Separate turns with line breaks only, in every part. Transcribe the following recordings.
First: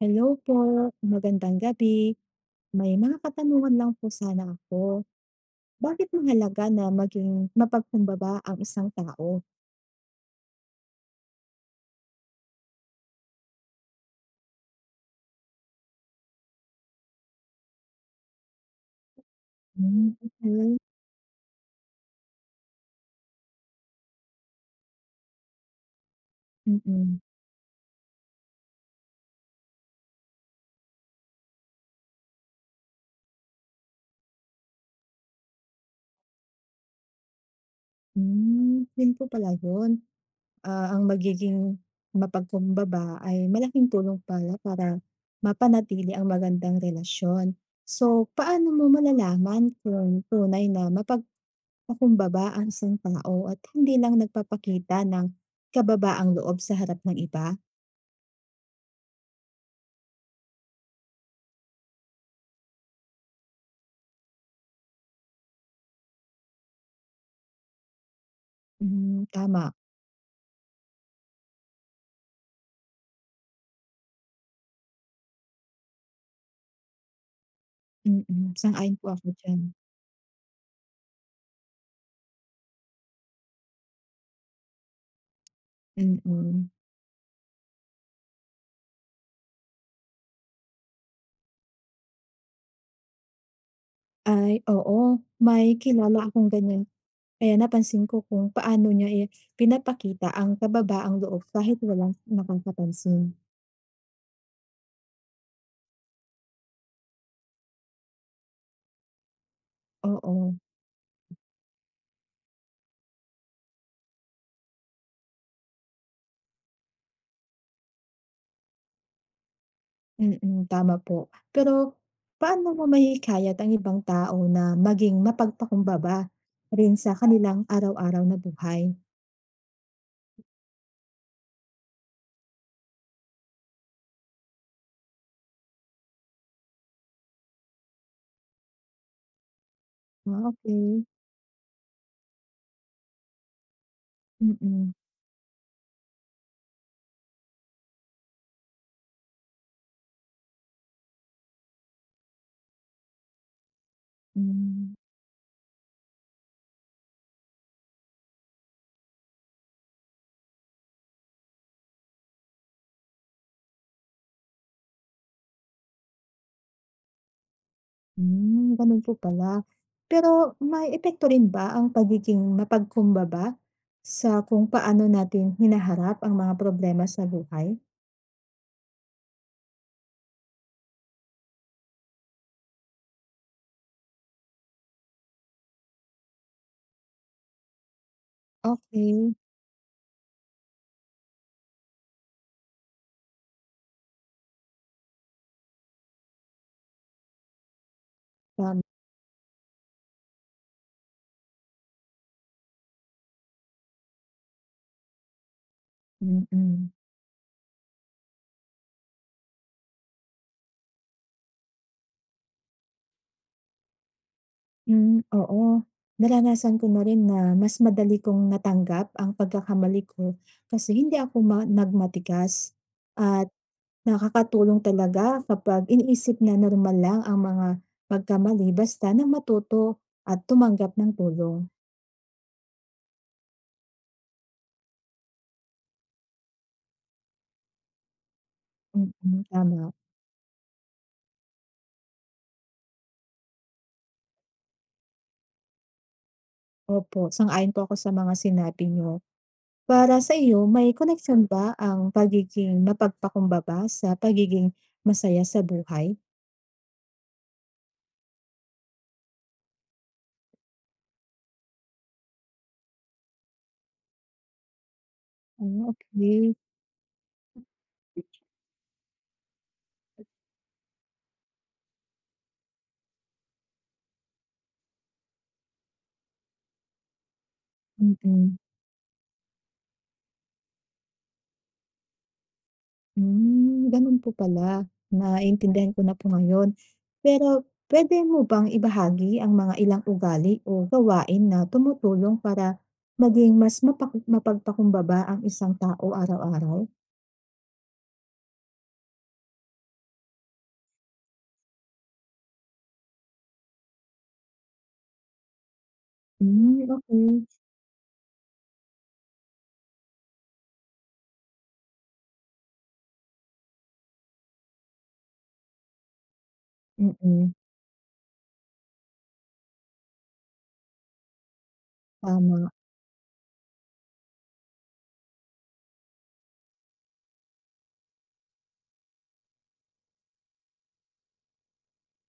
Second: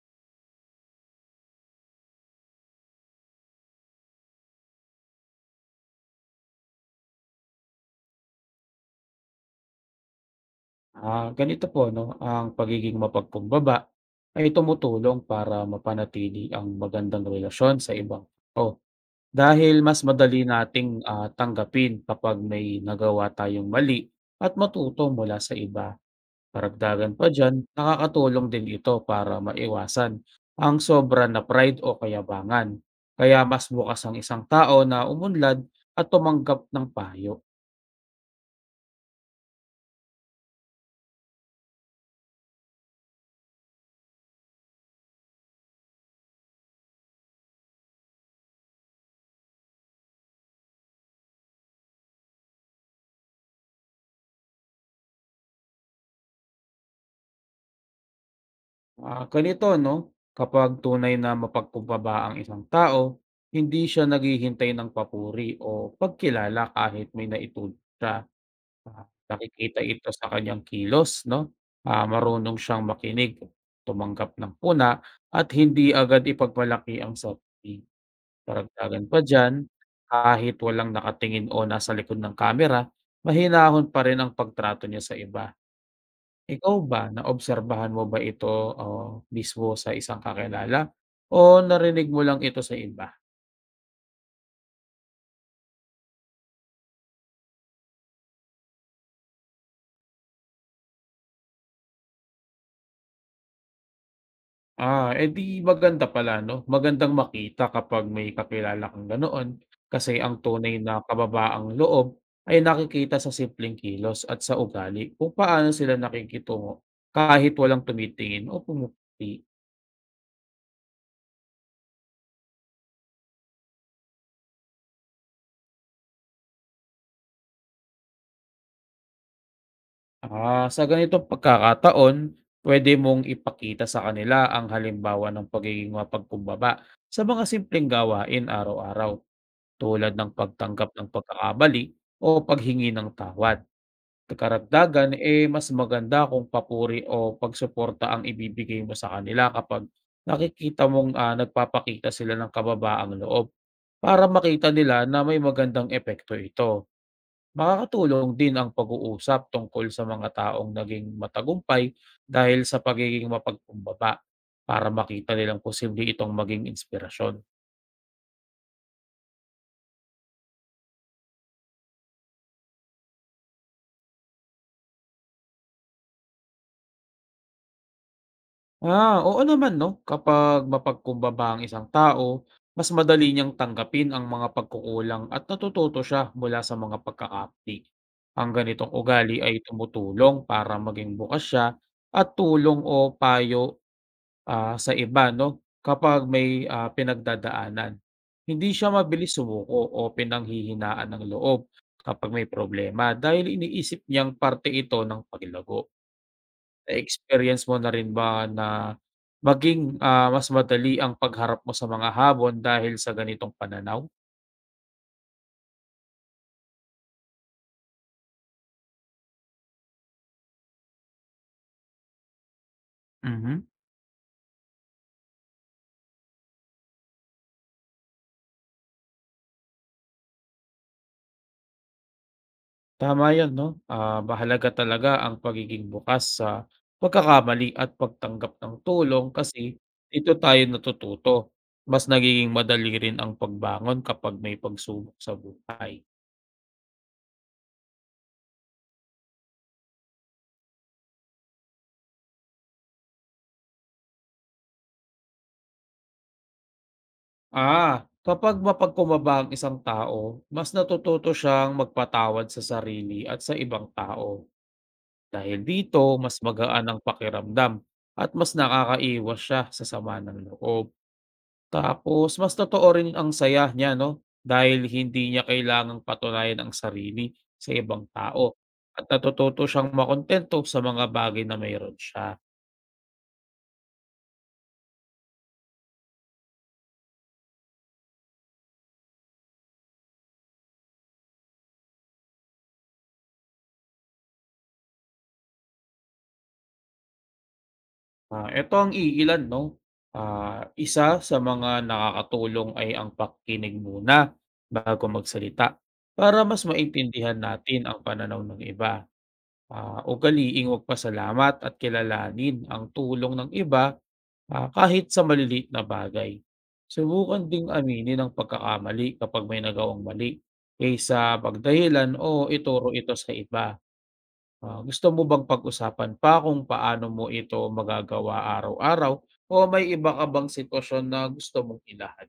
Hello po, magandang gabi. May mga katanungan lang po sana ako. Bakit mahalaga na maging mapagkumbaba ang isang tao?
Ganito po 'no, ang pagiging mapagpumbaba ay tumutulong para mapanatili ang magandang relasyon sa ibang tao. Dahil mas
Hmm,
madali
okey.
nating, tanggapin kapag may nagawa tayong mali at matuto mula sa iba. Karagdagan
Mm.
pa diyan, nakakatulong din ito para maiwasan ang sobra na pride o kayabangan. Kaya mas bukas ang isang tao na umunlad at tumanggap ng payo.
Hmm, yun po pala yun. Ah, ang magiging mapagkumbaba ay malaking tulong pala para mapanatili ang magandang relasyon. So, paano mo malalaman kung tunay na mapagkumbaba ang isang tao at hindi lang nagpapakita ng kababaang loob sa harap ng iba?
Ganito 'no, kapag tunay na mapagkumbaba ang isang tao, hindi siya naghihintay ng papuri o pagkilala kahit may naitulong siya. Ah,
Hmm, tama.
Nakikita ito sa kanyang kilos 'no, marunong siyang makinig, tumanggap ng puna at hindi agad ipagmalaki ang sarili.
Mm, sang-ayon po
Paragdagan pa
ako
diyan,
diyan.
kahit walang nakatingin o nasa likod ng kamera, mahinahon pa rin ang pagtrato niya sa iba.
Mm.
Ikaw ba, naobserbahan mo ba ito, oh, mismo sa isang kakilala o narinig mo lang ito sa iba?
Ay, oo, may kilala akong ganyan. Kaya napansin ko kung paano niya, eh, pinapakita ang kababaang loob kahit walang nakakapansin.
Edi di maganda pala 'no, magandang makita kapag may kakilala kang ganoon kasi ang
Oo,
tunay na kababaang loob ay nakikita sa simpleng kilos at sa ugali kung paano sila nakikitungo kahit walang tumitingin o pumupuri.
mm, tama po. Pero paano mo mahihikayat ang ibang tao na maging mapagpakumbaba rin sa kanilang araw-araw na buhay?
Sa ganitong pagkakataon, pwede mong ipakita sa kanila ang halimbawa ng pagiging mapagkumbaba sa mga simpleng gawain araw-araw tulad ng
Ah,
pagtanggap
okey.
ng pagkakamali o paghingi ng tawad.
Mm,
Karagdagan, eh mas maganda kung papuri o pagsuporta ang ibibigay mo sa kanila kapag nakikita mong nagpapakita sila ng kababaang loob para makita
hmm.
nila na may magandang epekto ito. Makakatulong din ang pag-uusap tungkol sa mga taong naging matagumpay dahil sa pagiging mapagkumbaba para makita nilang posible itong maging inspirasyon.
Hmm, ganun po pala. Pero may epekto rin ba ang pagiging mapagkumbaba sa kung paano natin hinaharap ang mga problema sa buhay?
Oo naman 'no, kapag mapagkumbaba ang isang tao, mas madali niyang tanggapin ang mga pagkukulang at natututo siya mula sa mga pagkakamali. Ang ganitong
Okay,
ugali ay tumutulong para maging bukas siya at tulong o payo sa iba 'no, kapag may pinagdadaanan. Hindi
tama.
siya mabilis sumuko o pinanghihinaan ng loob kapag may problema dahil iniisip niyang parte ito ng paglago.
Mm-mm. Mm.
Na-experience mo na rin ba na maging mas madali ang pagharap mo sa mga habon dahil sa ganitong pananaw?
Hmm, oo. Naranasan ko na rin na mas madali kong natanggap ang pagkakamali ko kasi hindi ako nagmatigas at
Mhm.
nakakatulong talaga kapag iniisip na normal lang ang mga pagkamali basta na matuto at tumanggap ng tulong.
Tama 'yon 'no, mahalaga talaga ang pagiging bukas sa pagkakamali at pagtanggap ng tulong
Mm,
kasi
tama.
ito tayo natututo. Mas nagiging madali rin ang pagbangon kapag may pagsubok sa buhay.
Opo, sang-ayon po ako sa mga sinabi niyo. Para sa iyo, may connection ba ang pagiging mapagpakumbaba sa pagiging masaya sa buhay?
Kapag mapagkumbaba ang isang tao, mas natututo siyang magpatawad sa sarili at sa ibang tao. Dahil
Ah,
dito mas
okey.
magaan ang pakiramdam at mas nakakaiwas siya sa sama ng loob. Tapos mas totoo rin ang saya niya 'no, dahil hindi niya kailangang patunayan ang sarili sa ibang
Mm.
tao at natututo siyang makuntento sa mga bagay na mayroon siya.
Hmm, gano'n po pala. Naintindihan ko na po ngayon. Pero pwede mo bang ibahagi ang mga ilang ugali o gawain na tumutulong para maging mas mapagpakumbaba ang isang tao araw-araw?
Eto ang iilan 'no, isa sa mga nakakatulong ay ang pakikinig muna bago magsalita para mas
Hmm,
maintindihan
okey.
natin ang pananaw ng iba. Ugaliing magpasalamat at kilalanin ang tulong ng iba, kahit sa maliliit na bagay.
Mm, okay.
Subukan
Mm-mm.
ding aminin ang pagkakamali kapag may nagawang mali, kaysa pagdahilan o
Tama.
ituro ito sa iba. Gusto mo bang pag-usapan pa kung paano mo ito magagawa araw-araw o may iba ka bang sitwasyon na gusto mong ilahad?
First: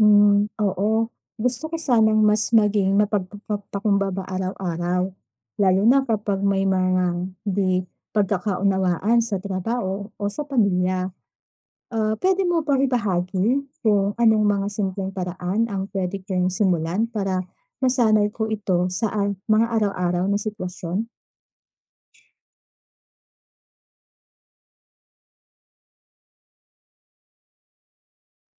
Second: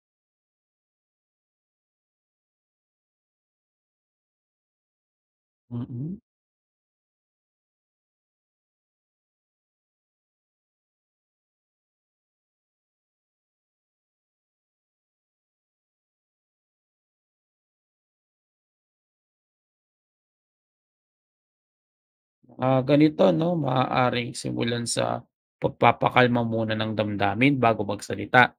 Hmm, oo. Gusto ko sanang mas maging mapagpapakumbaba araw-araw, lalo na
Mm.
kapag may mga di pagkakaunawaan sa trabaho o sa pamilya. Ah, pwede mo bang ibahagi kung anong mga simpleng paraan ang pwede kong simulan para masanay ko ito sa mga araw-araw na sitwasyon?
Ganito 'no, maaaring simulan sa pagpapakalma muna ng damdamin bago magsalita,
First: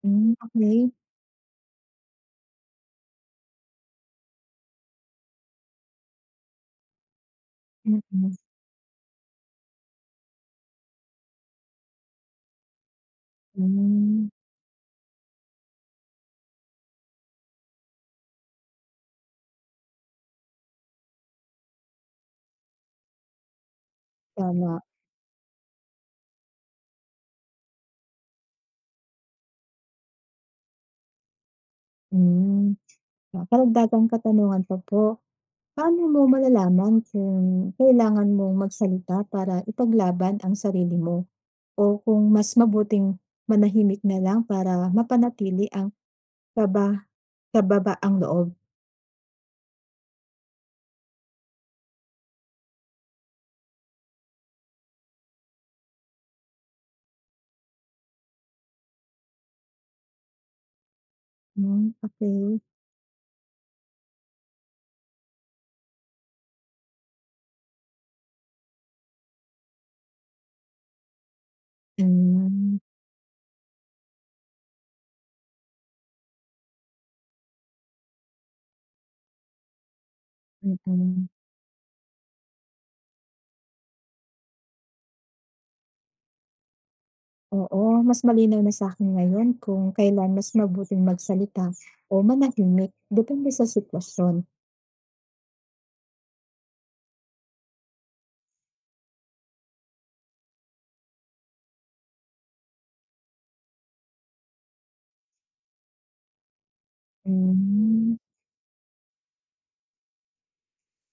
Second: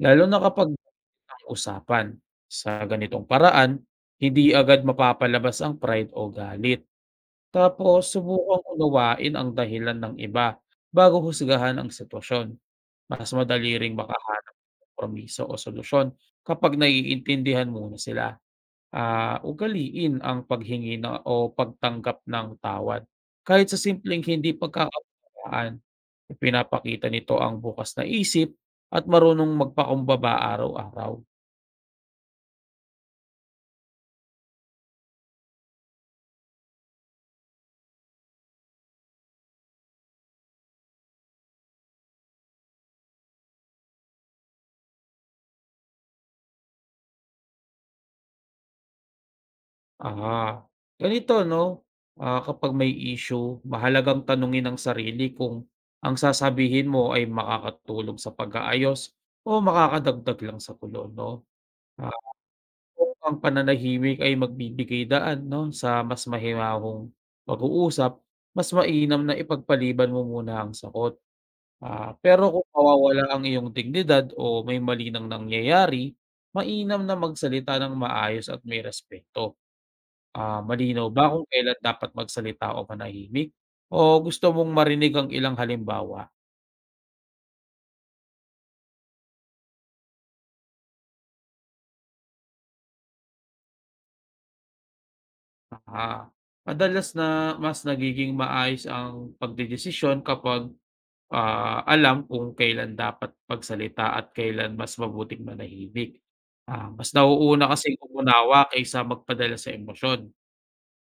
lalo
Hmm,
na kapag
okay.
ang usapan. Sa ganitong paraan, hindi agad mapapalabas ang pride o galit. Tapos
Mm.
subukang unawain ang dahilan ng iba bago husgahan ang sitwasyon. Mas madali ring
Hmm,
makahanap promiso o solusyon kapag naiintindihan muna sila. Ugaliin ang paghingi na, o pagtanggap ng tawad. Kahit sa simpleng hindi
tama.
pagkakaunawaan, ipinapakita nito ang bukas na isip at marunong magpakumbaba araw-araw.
Hmm. Ah, karagdagang katanungan pa po. Paano mo malalaman kung kailangan mong magsalita para ipaglaban ang sarili mo o kung mas mabuting manahimik na lang para mapanatili ang kaba kababaang loob?
Ah, Ganito 'no, kapag may issue mahalagang tanungin ang sarili kung ang sasabihin mo ay makakatulong sa pag-aayos o makakadagdag lang sa gulo 'no.
Hmm,
Ah,
okay.
kung ang pananahimik ay magbibigay daan 'no sa mas mahinahong pag-uusap, mas mainam na ipagpaliban mo muna ang sakot.
Hmm,
Pero kung
mm.
mawawala ang iyong dignidad o may mali nang nangyayari, mainam na magsalita ng maayos at may respeto. Malinaw ba
Mm-mm.
kung kailan dapat magsalita o manahimik o gusto mong marinig ang ilang halimbawa?
Oo, mas malinaw na sa akin ngayon kung kailan mas mabuting magsalita o manahimik depende sa sitwasyon.
Ah, Madalas na mas nagiging maayos ang pagdedesisyon kapag, alam kung kailan dapat magsalita at kailan mas mabuting manahimik. Mas nauuna kasing
Hmm,
umunawa kaysa magpadala sa emosyon.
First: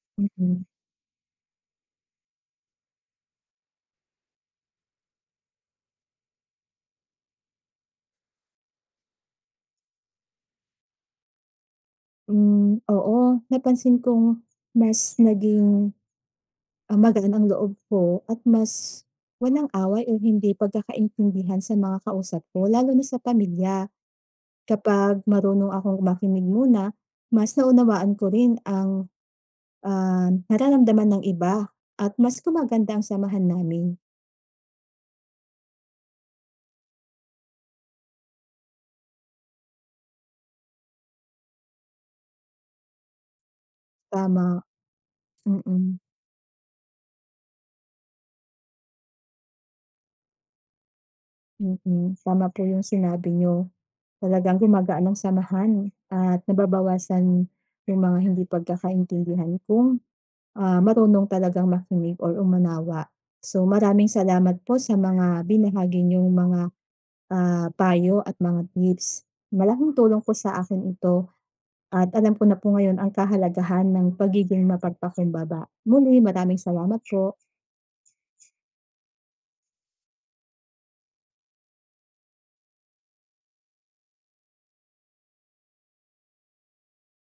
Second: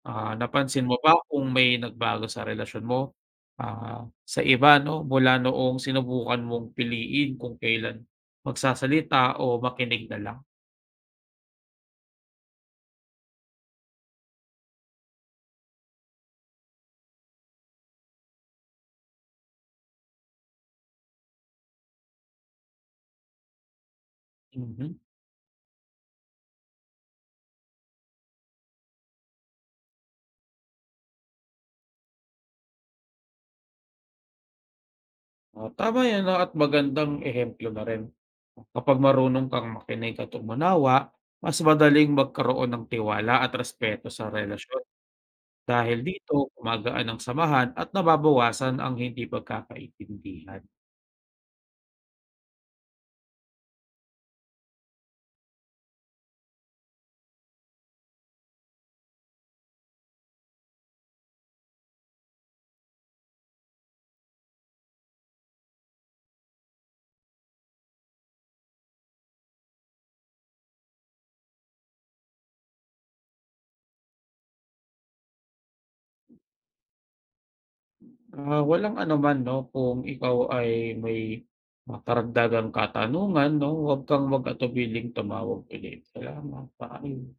mm.
Napansin mo ba kung may nagbago sa relasyon mo, sa iba 'no, mula noong sinubukan mong piliin kung kailan magsasalita o makinig na lang?
Hmm, oo, napansin kong mas naging, ah, magaan ang loob ko at mas walang away o hindi pagkakaintindihan sa mga kausap ko, lalo na sa pamilya.
Mhm.
Kapag marunong akong makinig muna, mas naunawaan ko rin ang, ah, nararamdaman ng iba at mas gumaganda ang samahan namin.
Oh, tama 'yan, at magandang ehemplo na rin. Kapag marunong kang makinig at umunawa, mas madaling magkaroon ng tiwala at respeto sa
Tama,
relasyon.
mm,
Dahil dito, gumagaan ang samahan at nababawasan ang hindi pagkakaintindihan.
mm. Tama po yung sinabi niyo. Talagang gumagaan ang samahan at nababawasan yung mga hindi pagkakaintindihan kung, ah, marunong talagang makinig or umanawa. So, maraming salamat po sa mga binahagi niyong mga, ah, payo at mga tips. Malaking tulong po sa akin ito at alam ko na po ngayon ang kahalagahan ng pagiging mapagpakumbaba. Muli, maraming salamat po.
Walang anuman 'no, kung ikaw ay may karagdagang katanungan 'no, huwag kang mag-atubiling tumawag ulit. Salamat, paalam.